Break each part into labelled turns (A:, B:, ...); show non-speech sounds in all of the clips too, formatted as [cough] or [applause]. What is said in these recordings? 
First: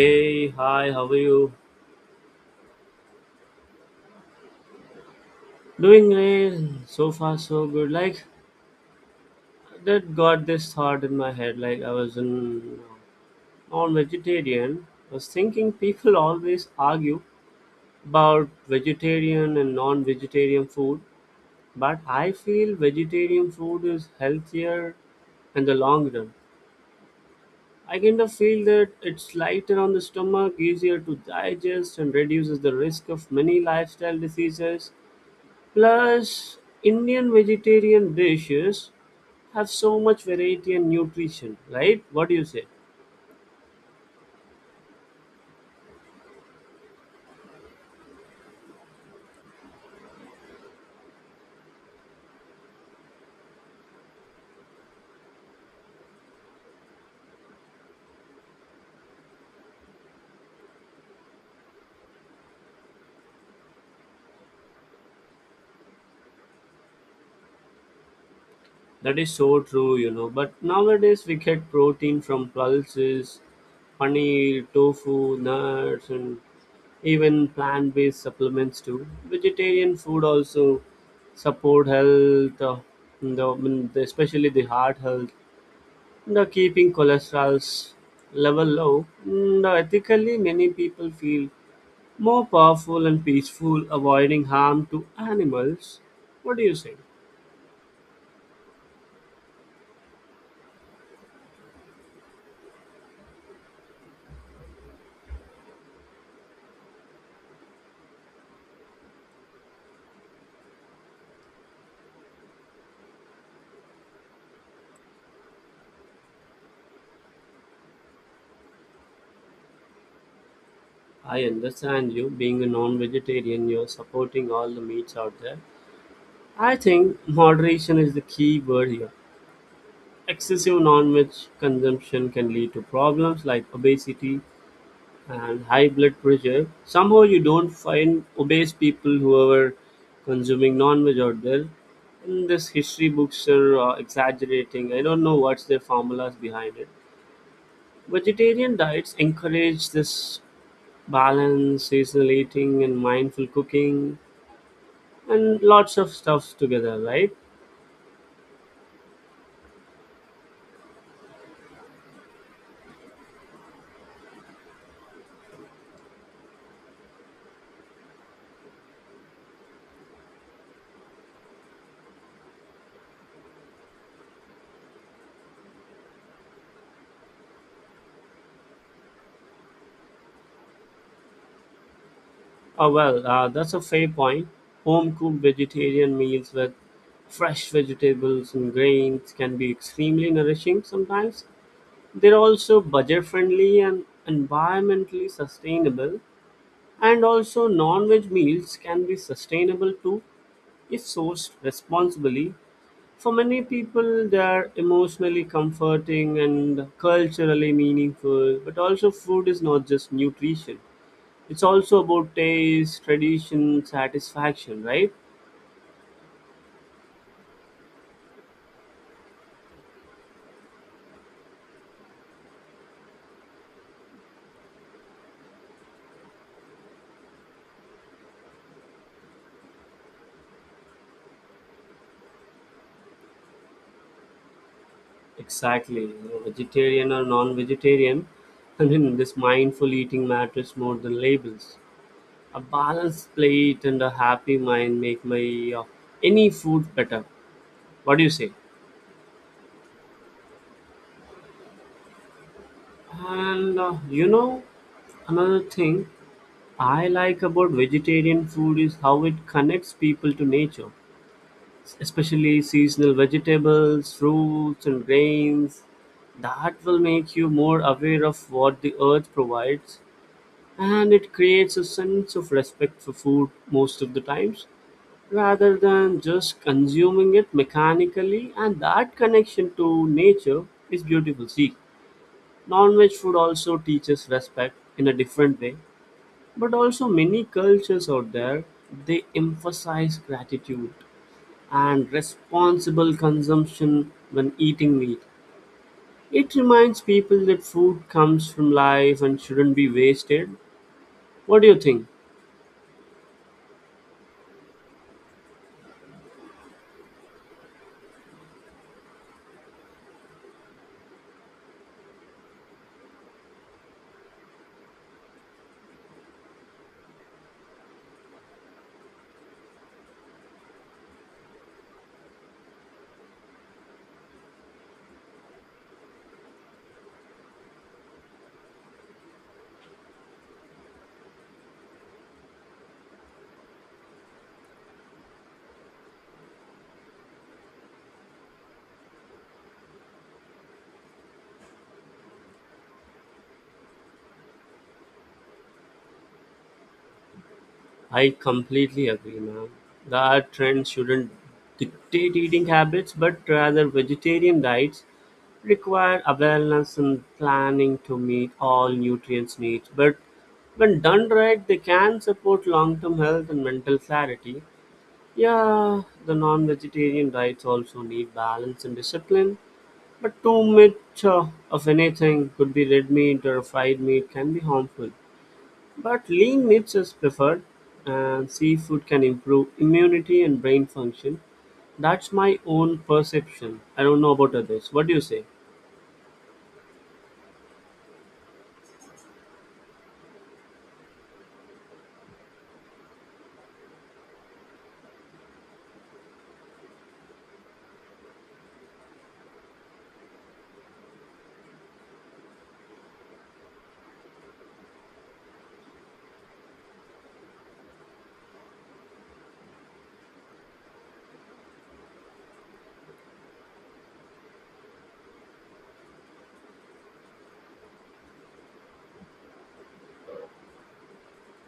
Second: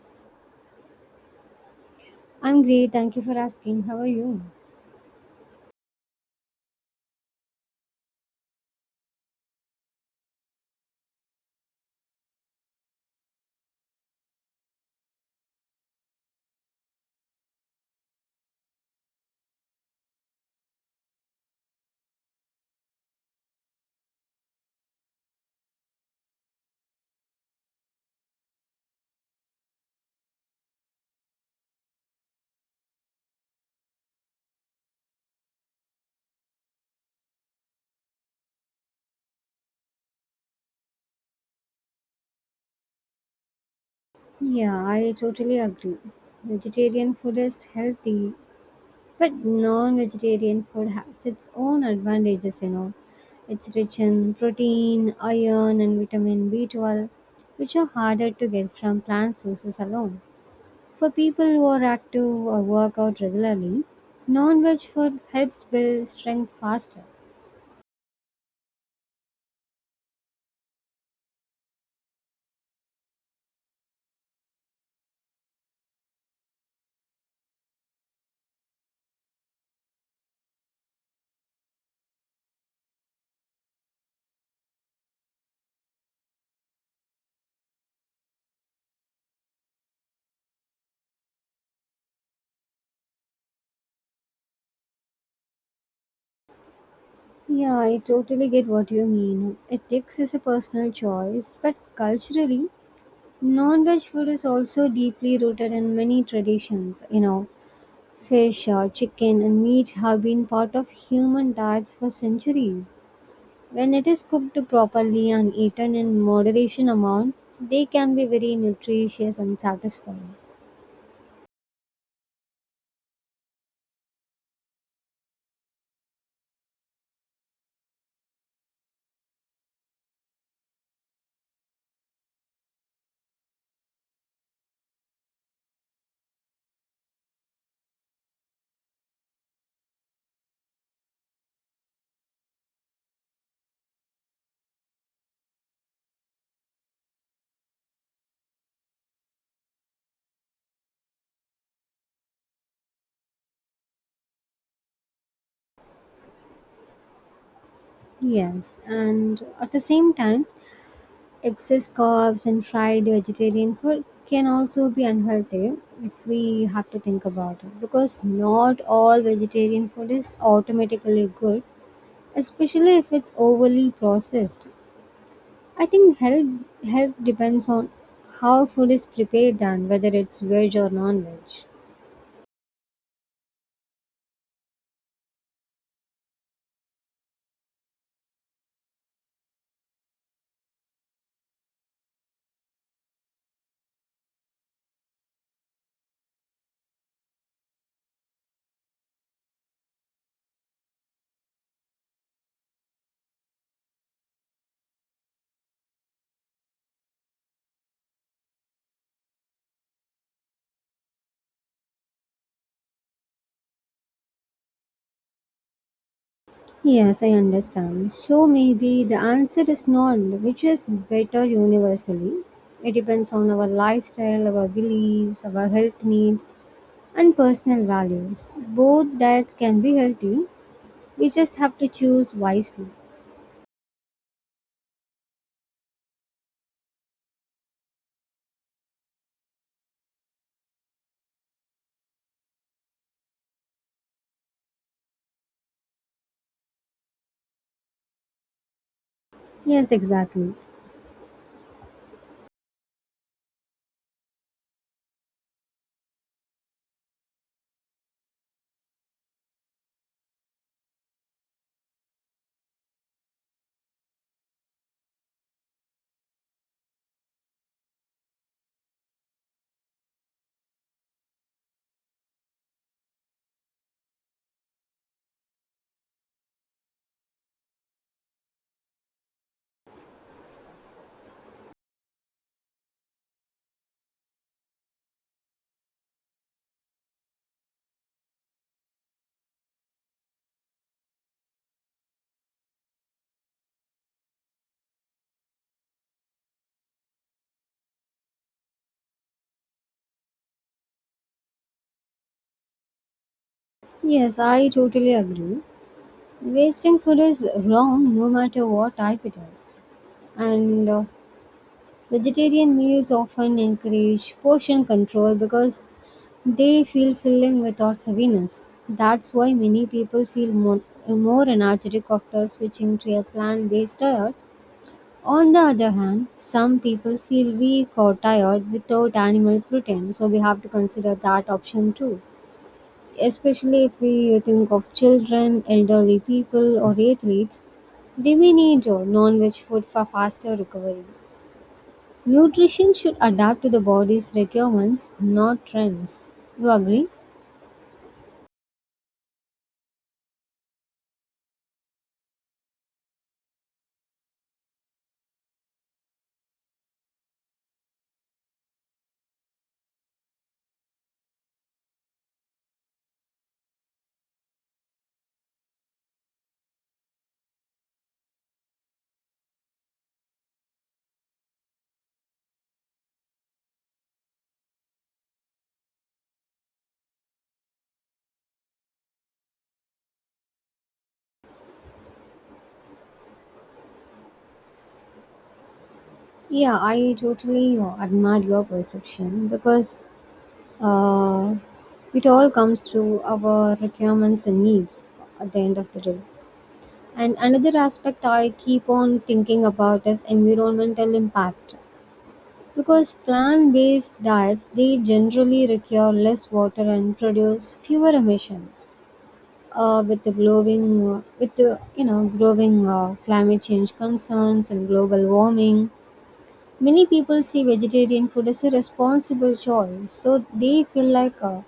A: Hey, hi, how are you?
B: I'm great, thank you for asking. How are you?
A: Doing great. So far, so good. Like, that got this thought in my head. Like, I was in non-vegetarian. I was thinking people always argue about vegetarian and non-vegetarian food, but I feel vegetarian food is healthier in the long run. I kind of feel that it's lighter on the stomach, easier to digest, and reduces the risk of many lifestyle diseases. Plus, Indian vegetarian dishes have so much variety and nutrition, right? What do you say?
B: Yeah, I totally agree. Vegetarian food is healthy, but non vegetarian food has its own advantages, you know. It's rich in protein, iron, and vitamin B12, which are harder to get from plant sources alone. For people who are active or work out regularly, non veg food helps build strength faster.
A: That is so true, you know. But nowadays we get protein from pulses, paneer, tofu, nuts, and even plant-based supplements too. Vegetarian food also support health, the, I mean, the- especially the heart health, the keeping cholesterol's level low. Mm, ethically, many people feel more powerful and peaceful, avoiding harm to animals. What do you say?
B: Yeah, I totally get what you mean. Ethics is a personal choice, but culturally, non-veg food is also deeply rooted in many traditions. You know, fish or chicken and meat have been part of human diets for centuries. When it is cooked properly and eaten in moderation amount, they can be very nutritious and satisfying.
A: I understand you being a non vegetarian, you're supporting all the meats out there. I think moderation is the key word here. Excessive non veg consumption can lead to problems like obesity and high blood pressure. Somehow, you don't find obese people who are consuming non veg out there. In this history books are exaggerating. I don't know what's their formulas behind it. Vegetarian diets encourage this balance, seasonal eating, and mindful cooking, and lots of stuff together, right?
B: Yes, and at the same time, excess carbs and fried vegetarian food can also be unhealthy if we have to think about it, because not all vegetarian food is automatically good, especially if it's overly processed. I think health depends on how food is prepared and whether it's veg or non-veg.
A: Oh, well, that's a fair point. Home cooked vegetarian meals with fresh vegetables and grains can be extremely nourishing sometimes. They're also budget friendly and environmentally sustainable, and also non veg meals can be sustainable too if sourced responsibly. For many people, they are emotionally comforting and culturally meaningful. But also, food is not just nutrition, it's also about taste, tradition, satisfaction, right?
B: Yes, I understand. So maybe the answer is none, which is better universally. It depends on our lifestyle, our beliefs, our health needs, and personal values. Both diets can be healthy. We just have to choose wisely.
A: Exactly. You know, vegetarian or non vegetarian, I mean, [laughs] this mindful eating matters more than labels. A balanced plate and a happy mind make my any food better. What do you say?
B: Yes, exactly.
A: And you know, another thing I like about vegetarian food is how it connects people to nature, especially seasonal vegetables, fruits, and grains. That will make you more aware of what the earth provides, and it creates a sense of respect for food most of the times, rather than just consuming it mechanically. And that connection to nature is beautiful. See. Non-veg food also teaches respect in a different way, but also many cultures out there they emphasize gratitude and responsible consumption when eating meat. It reminds people that food comes from life and shouldn't be wasted. What do you think?
B: Yes, I totally agree. Wasting food is wrong no matter what type it is. And Vegetarian meals often encourage portion control because they feel filling without heaviness. That's why many people feel more energetic after switching to a plant based diet. On the other hand, some people feel weak or tired without animal protein, so we have to consider that option too, especially if we think of children, elderly people, or athletes, they may need non veg food for faster recovery. Nutrition should adapt to the body's requirements, not trends. You agree?
A: I completely agree, man. That trend shouldn't dictate eating habits, but rather vegetarian diets require awareness and planning to meet all nutrients needs, but when done right they can support long-term health and mental clarity. Yeah, the non-vegetarian diets also need balance and discipline, but too much of anything could be red meat or fried meat can be harmful, but lean meats is preferred and seafood can improve immunity and brain function. That's my own perception. I don't know about others. What do you say?
B: Yeah, I totally admire your perception because uh, it all comes to our requirements and needs at the end of the day. And another aspect I keep on thinking about is environmental impact. Because plant-based diets, they generally require less water and produce fewer emissions. With the with the you know growing climate change concerns and global warming, many people see vegetarian food as a responsible choice. So they feel like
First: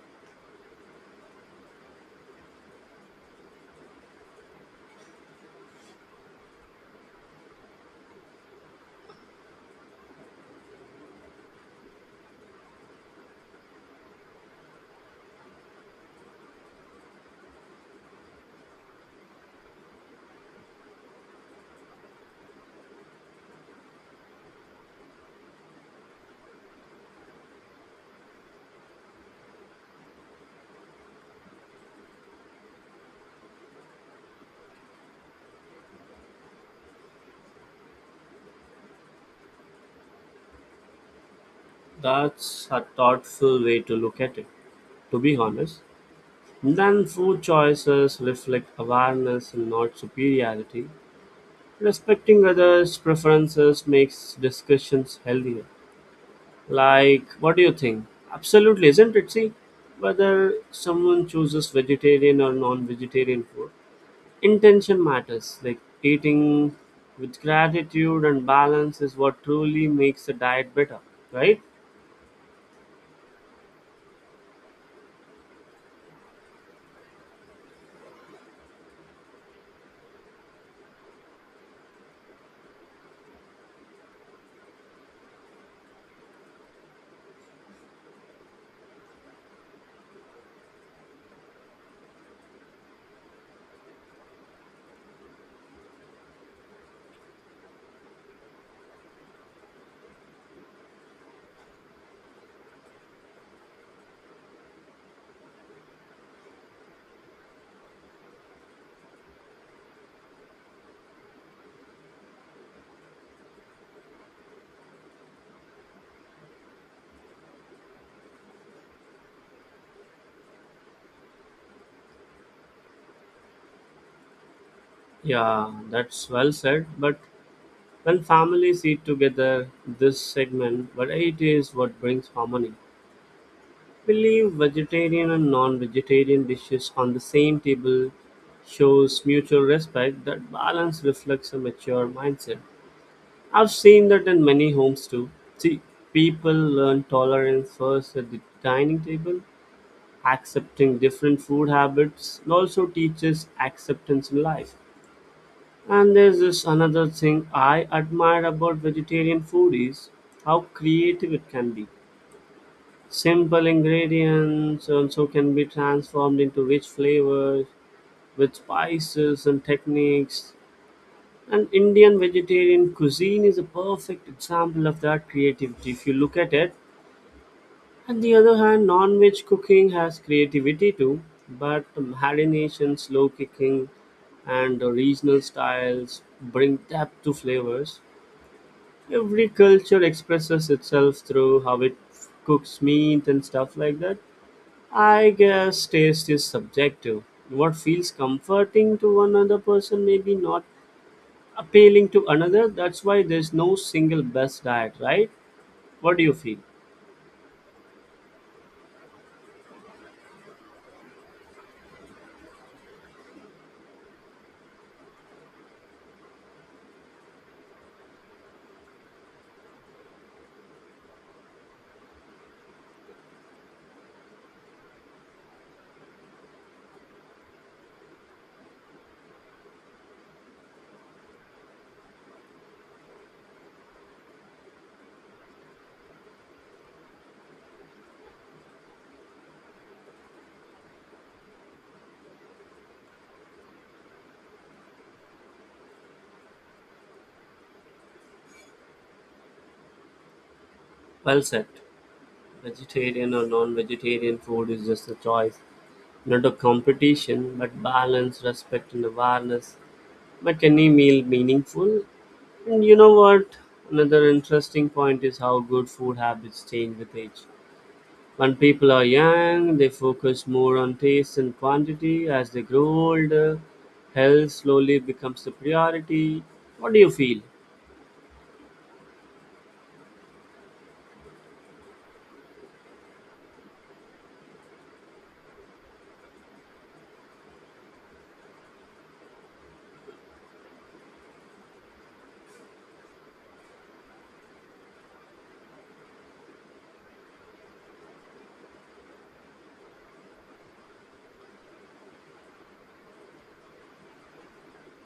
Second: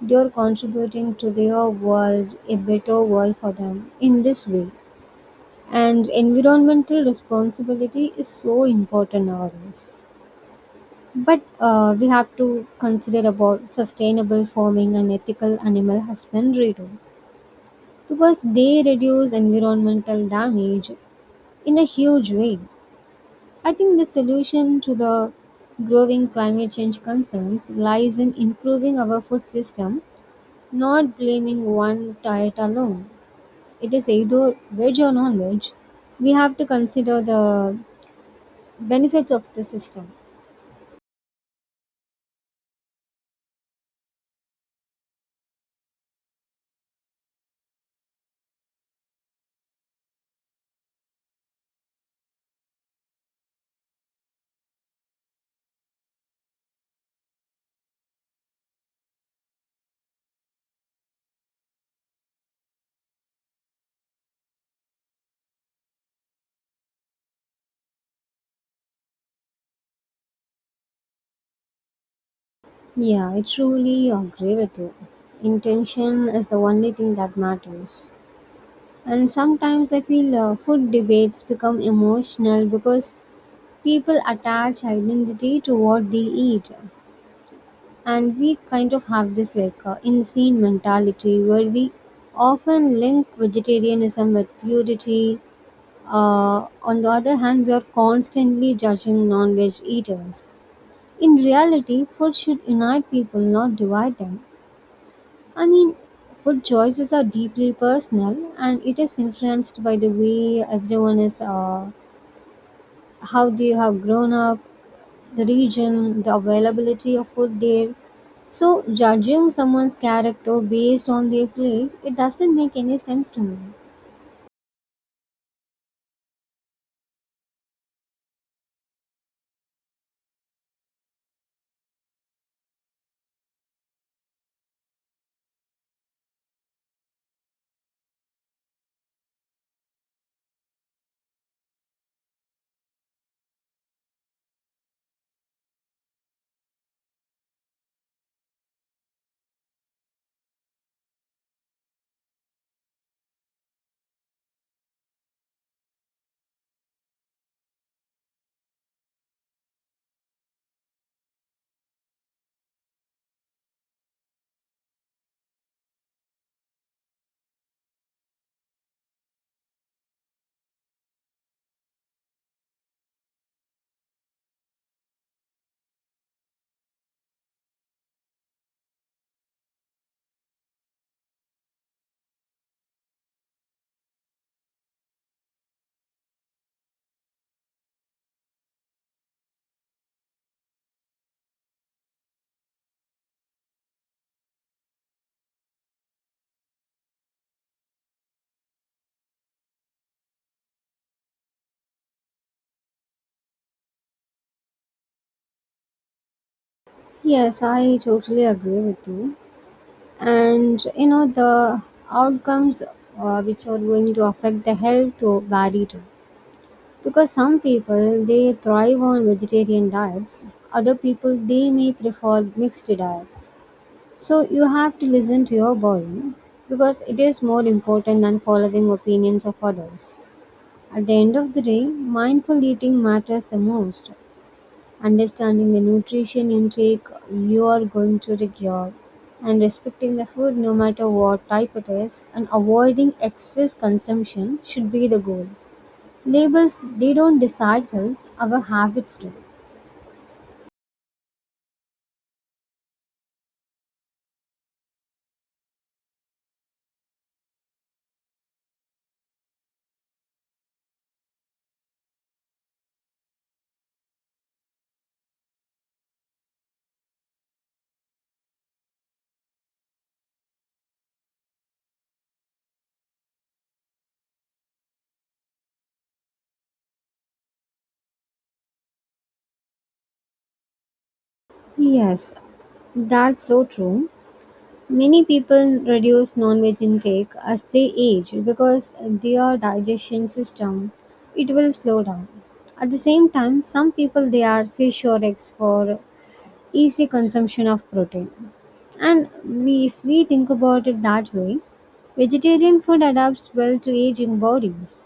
B: they are contributing to their world, a better world for them in this way. And environmental responsibility is so important nowadays. But we have to consider about sustainable farming and ethical animal husbandry too, because they reduce environmental damage in a huge way. I think the solution to the growing climate change concerns lies in improving our food system, not blaming one diet alone. It is either veg or non veg. We have to consider the benefits of the system.
A: That's a thoughtful way to look at it, to be honest. Then food choices reflect awareness and not superiority. Respecting others' preferences makes discussions healthier. Like, what do you think? Absolutely, isn't it? See, whether someone chooses vegetarian or non vegetarian food, intention matters. Like, eating with gratitude and balance is what truly makes the diet better, right?
B: Yeah, I truly agree with you. Intention is the only thing that matters. And sometimes I feel food debates become emotional because people attach identity to what they eat. And we kind of have this like insane mentality where we often link vegetarianism with purity. On the other hand, we are constantly judging non veg eaters. In reality, food should unite people, not divide them. I mean, food choices are deeply personal, and it is influenced by the way everyone is, how they have grown up, the region, the availability of food there. So, judging someone's character based on their plate, it doesn't make any sense to me.
A: Yeah, that's well said. But when families eat together, this segment, but it is what brings harmony. We leave vegetarian and non vegetarian dishes on the same table shows mutual respect. That balance reflects a mature mindset. I've seen that in many homes too. See, people learn tolerance first at the dining table. Accepting different food habits also teaches acceptance in life. And there's this another thing I admire about vegetarian food is how creative it can be. Simple ingredients also can be transformed into rich flavors with spices and techniques. And Indian vegetarian cuisine is a perfect example of that creativity if you look at it. On the other hand, non veg cooking has creativity too, but marination, slow cooking, and regional styles bring depth to flavors. Every culture expresses itself through how it cooks meat and stuff like that. I guess taste is subjective. What feels comforting to one other person may be not appealing to another. That's why there's no single best diet, right? What do you feel?
B: Yes, I totally agree with you. And you know, the outcomes which are going to affect the health to vary too. Because some people, they thrive on vegetarian diets, other people they may prefer mixed diets. So you have to listen to your body, because it is more important than following opinions of others. At the end of the day, mindful eating matters the most. Understanding the nutrition intake you are going to require, and respecting the food no matter what type it is, and avoiding excess consumption should be the goal. Labels, they don't decide health, our habits do.
A: Well said. Vegetarian or non vegetarian food is just a choice, not a competition, but balance, respect, and awareness. But any meal meaningful, and you know what, another interesting point is how good food habits change with age. When people are young they focus more on taste and quantity. As they grow older, health slowly becomes the priority. What do you feel?
B: Yes, that's so true. Many people reduce non-veg intake as they age because their digestion system, it will slow down. At the same time, some people they are fish or eggs for easy consumption of protein. And we, if we think about it that way, vegetarian food adapts well to aging bodies.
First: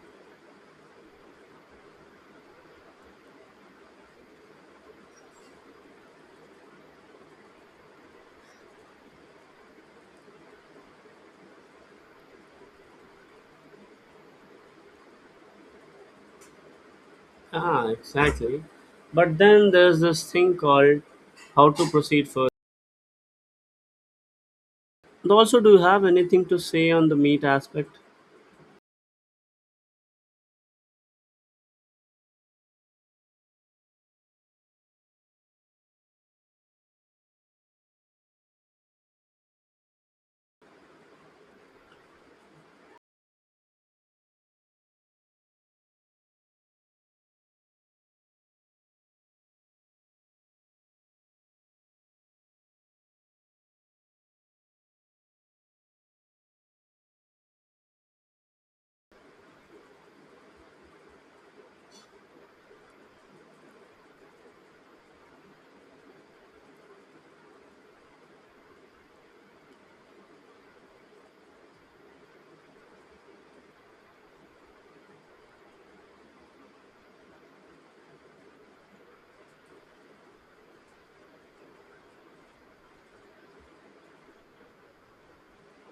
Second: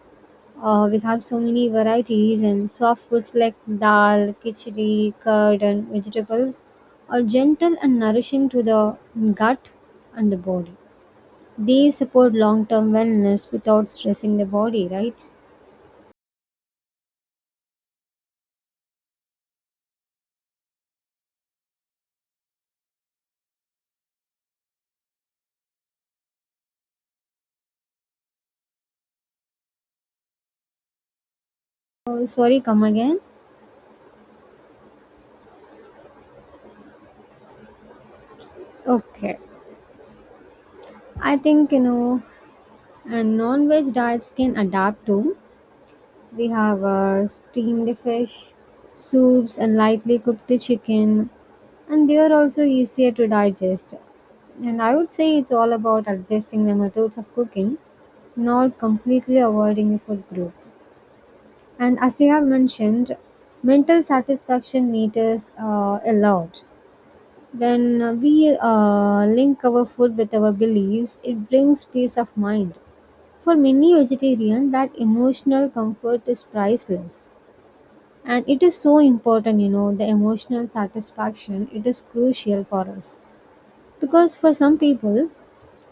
B: We have so many varieties, and soft foods like dal, khichdi, curd, and vegetables are gentle and nourishing to the gut and the body. They support long term wellness without stressing the body, right?
A: Ah, exactly. But then there's this thing called how to proceed further, and also, do you have anything to say on the meat aspect?
B: Oh, sorry, come again? Okay. I think, you know, and non veg diets can adapt to. We have steamed fish, soups, and lightly cooked chicken, and they are also easier to digest. And I would say it's all about adjusting the methods of cooking, not completely avoiding a food group. And as you have mentioned, mental satisfaction meters a lot. When we link our food with our beliefs, it brings peace of mind. For many vegetarians, that emotional comfort is priceless. And it is so important, you know, the emotional satisfaction, it is crucial for us. Because for some people,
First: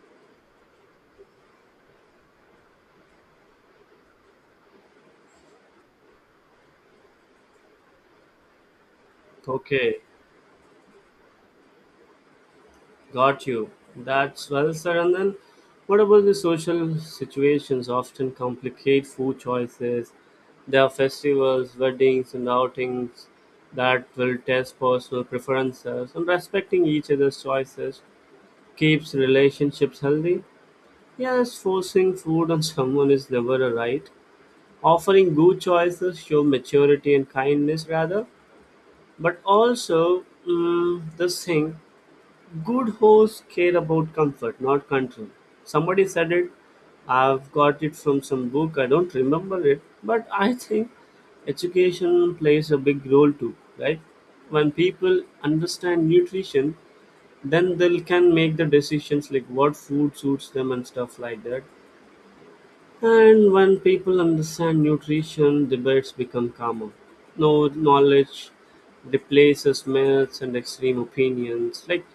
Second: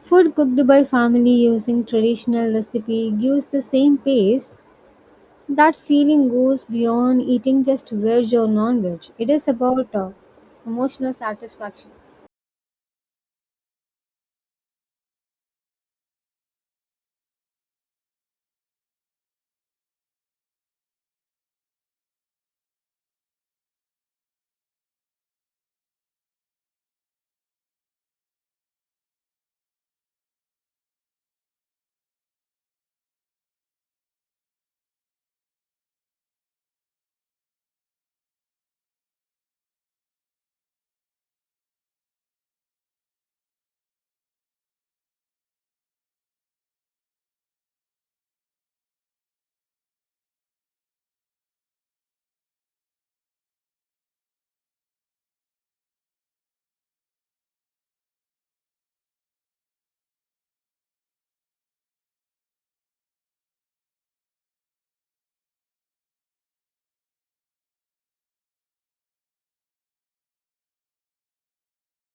B: food cooked by family using traditional recipe gives the same pace. That feeling goes beyond eating just veg or non-veg. It is about
A: Okay.
B: emotional satisfaction.
A: Got you. That's well said. And then, what about the social situations often complicate food choices? There are festivals, weddings, and outings that will test personal preferences, and respecting each other's choices keeps relationships healthy. Yes, forcing food on someone is never a right. Offering good choices show maturity and kindness rather, but also mm, this thing. Good hosts care about comfort, not control. Somebody said it. I've got it from some book. I don't remember it, but I think education plays a big role too, right? When people understand nutrition, then they can make the decisions like what food suits them and stuff like that. And when people understand nutrition, debates become calmer. No knowledge replaces myths and extreme opinions. Like,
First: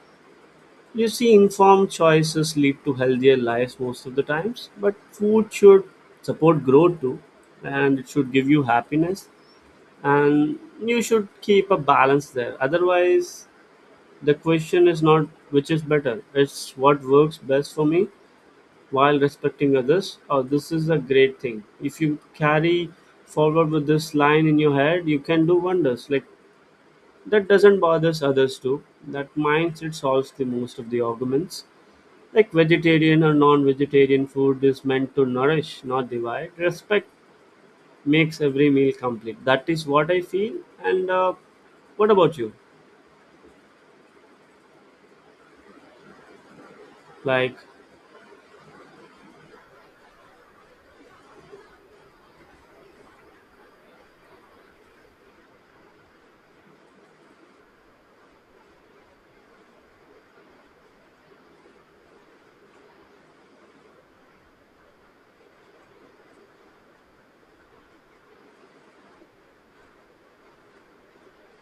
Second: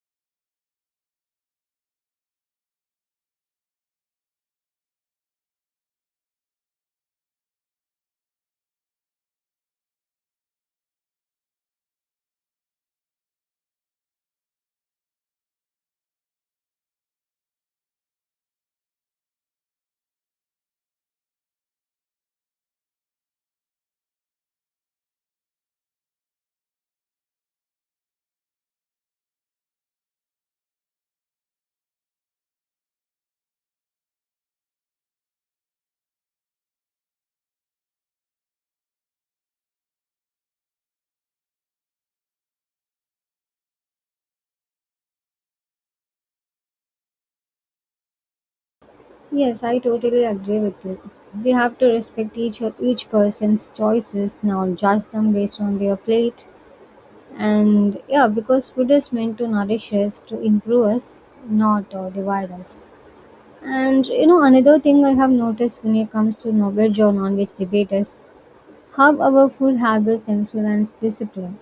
A: you see, informed choices lead to healthier lives most of the times, but food should support growth too, and it should give you happiness, and you should keep a balance there. Otherwise, the question is not which is better, it's what works best for me while respecting others. Or this is a great thing. If you carry forward with this line in your head, you can do wonders. Like that doesn't bother others too. That mindset solves the most of the arguments like vegetarian or non-vegetarian food is meant to nourish, not divide. Respect makes every meal complete. That is what I feel. And what about you? Like
B: Yes, I totally agree with you. We have to respect each person's choices, not judge them based on their plate. And yeah, because food is meant to nourish us, to improve us, not divide us. And you know, another thing I have noticed when it comes to non-veg or non veg debate is how our food habits influence discipline.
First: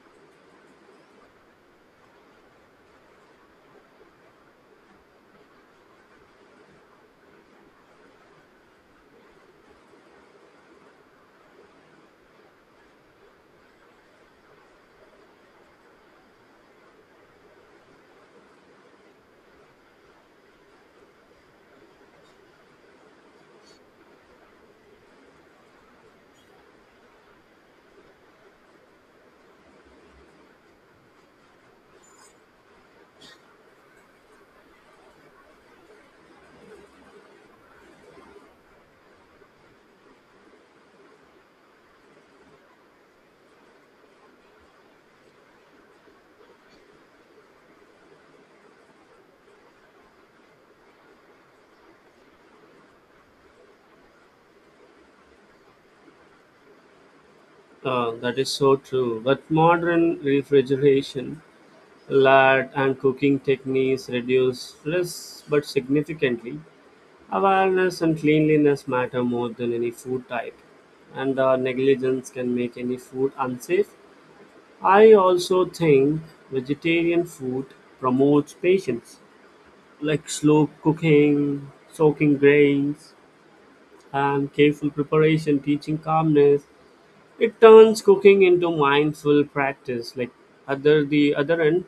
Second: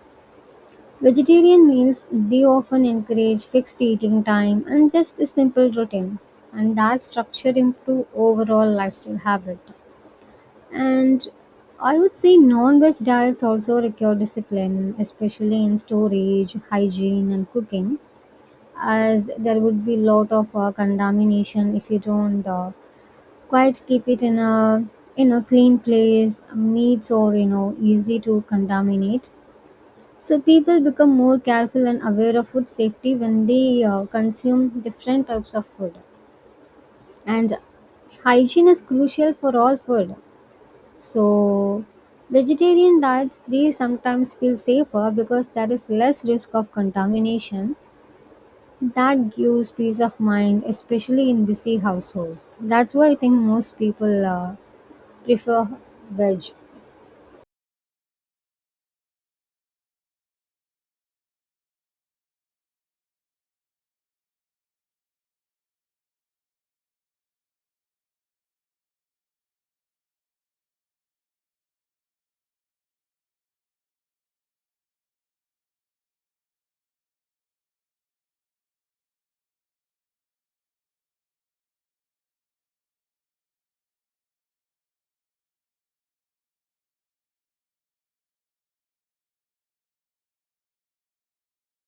B: Vegetarian meals, they often encourage fixed eating time and just a simple routine, and that structure improve overall lifestyle habit. And I would say non veg diets also require discipline, especially in storage, hygiene, and cooking, as there would be lot of contamination if you don't quite keep it in a clean place. Meats or you know easy to contaminate. So people become more careful and aware of food safety when they consume different types of food, and hygiene is crucial for all food. So, vegetarian diets, they sometimes feel safer because there is less risk of contamination. That gives peace of mind, especially in busy households. That's why I think most people prefer veg.
A: that is so true. But modern refrigeration, lard, and cooking techniques reduce risks, but significantly, awareness and cleanliness matter more than any food type. And negligence can make any food unsafe. I also think vegetarian food promotes patience, like slow cooking, soaking grains, and careful preparation, teaching calmness. It turns cooking into mindful practice. Like other the other end,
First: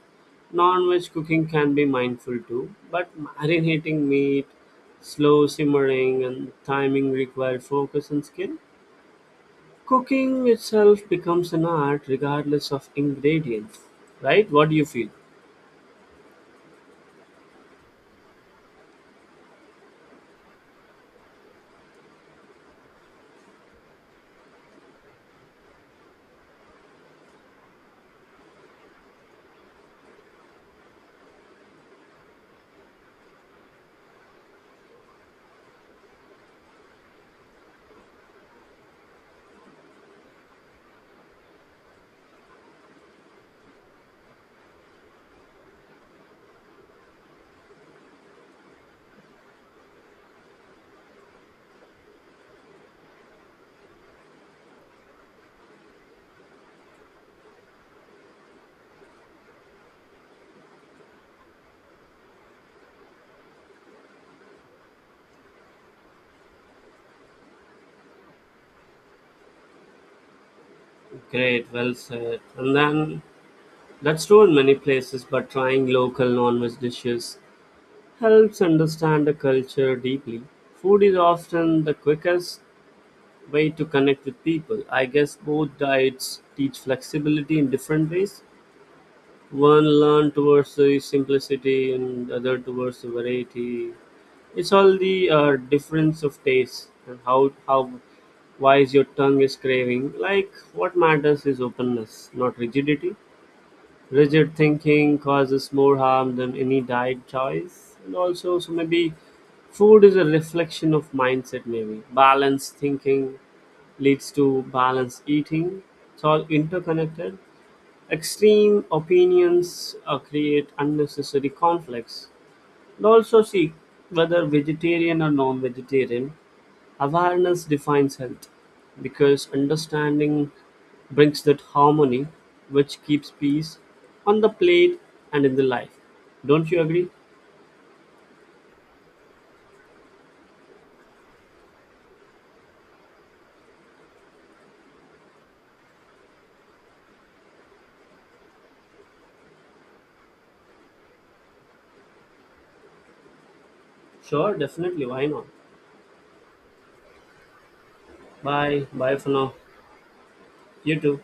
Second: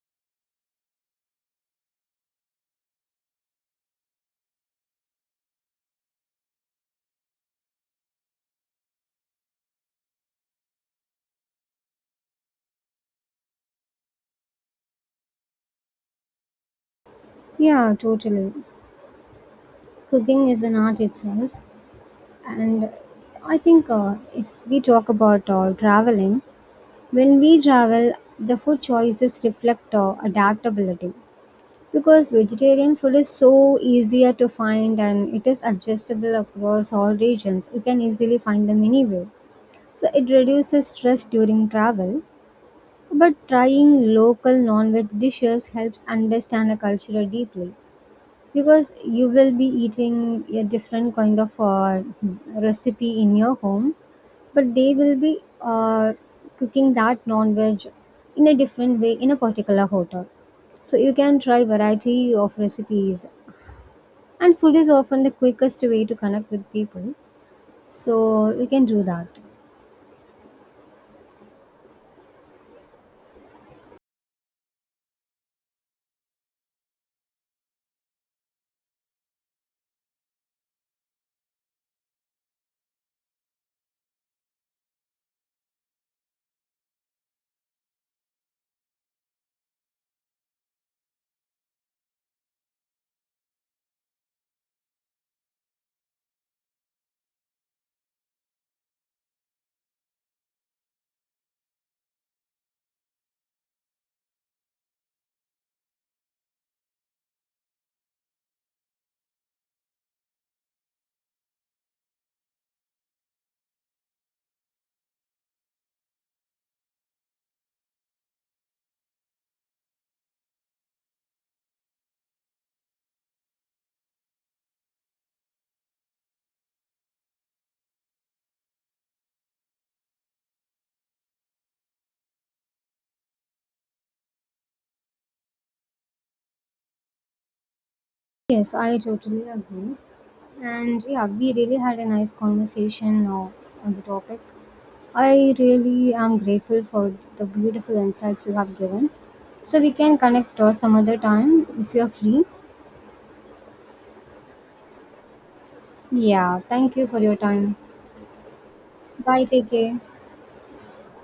A: non-veg cooking can be mindful too, but marinating meat, slow simmering, and timing require focus and skill. Cooking itself becomes an art regardless of ingredients, right? What do you feel?
B: Yeah, totally. Cooking is an art itself, and I think if we talk about traveling, when we travel, the food choices reflect adaptability. Because vegetarian food is so easier to find, and it is adjustable across all regions, you can easily find them anywhere. So it reduces stress during travel. But trying local non veg dishes helps understand a culture deeply, because you will be eating a different kind of recipe in your home, but they will be cooking that non veg in a different way in a particular hotel. So you can try variety of recipes, and food is often the quickest way to connect with people. So you can do that.
A: Great, well said. And then that's true in many places, but trying local non-veg dishes helps understand the culture deeply. Food is often the quickest way to connect with people. I guess both diets teach flexibility in different ways. One learn towards the simplicity, and the other towards the variety. It's all the difference of taste and how wise your tongue is craving. Like what matters is openness, not rigidity. Rigid thinking causes more harm than any diet choice. And also, so maybe food is a reflection of mindset, maybe. Balanced thinking leads to balanced eating. It's all interconnected. Extreme opinions create unnecessary conflicts. And also, see, whether vegetarian or non vegetarian, awareness defines health, because understanding brings that harmony which keeps peace on the plate and in the life. Don't you agree?
B: Yes, I totally agree. And yeah, we really had a nice conversation on the topic. I really am grateful for the beautiful insights you have given. So we can connect some other time if you're free.
A: Sure, definitely. Why not?
B: Yeah, thank you for your time.
A: Bye. Bye for
B: Bye,
A: now.
B: take care.
A: You too.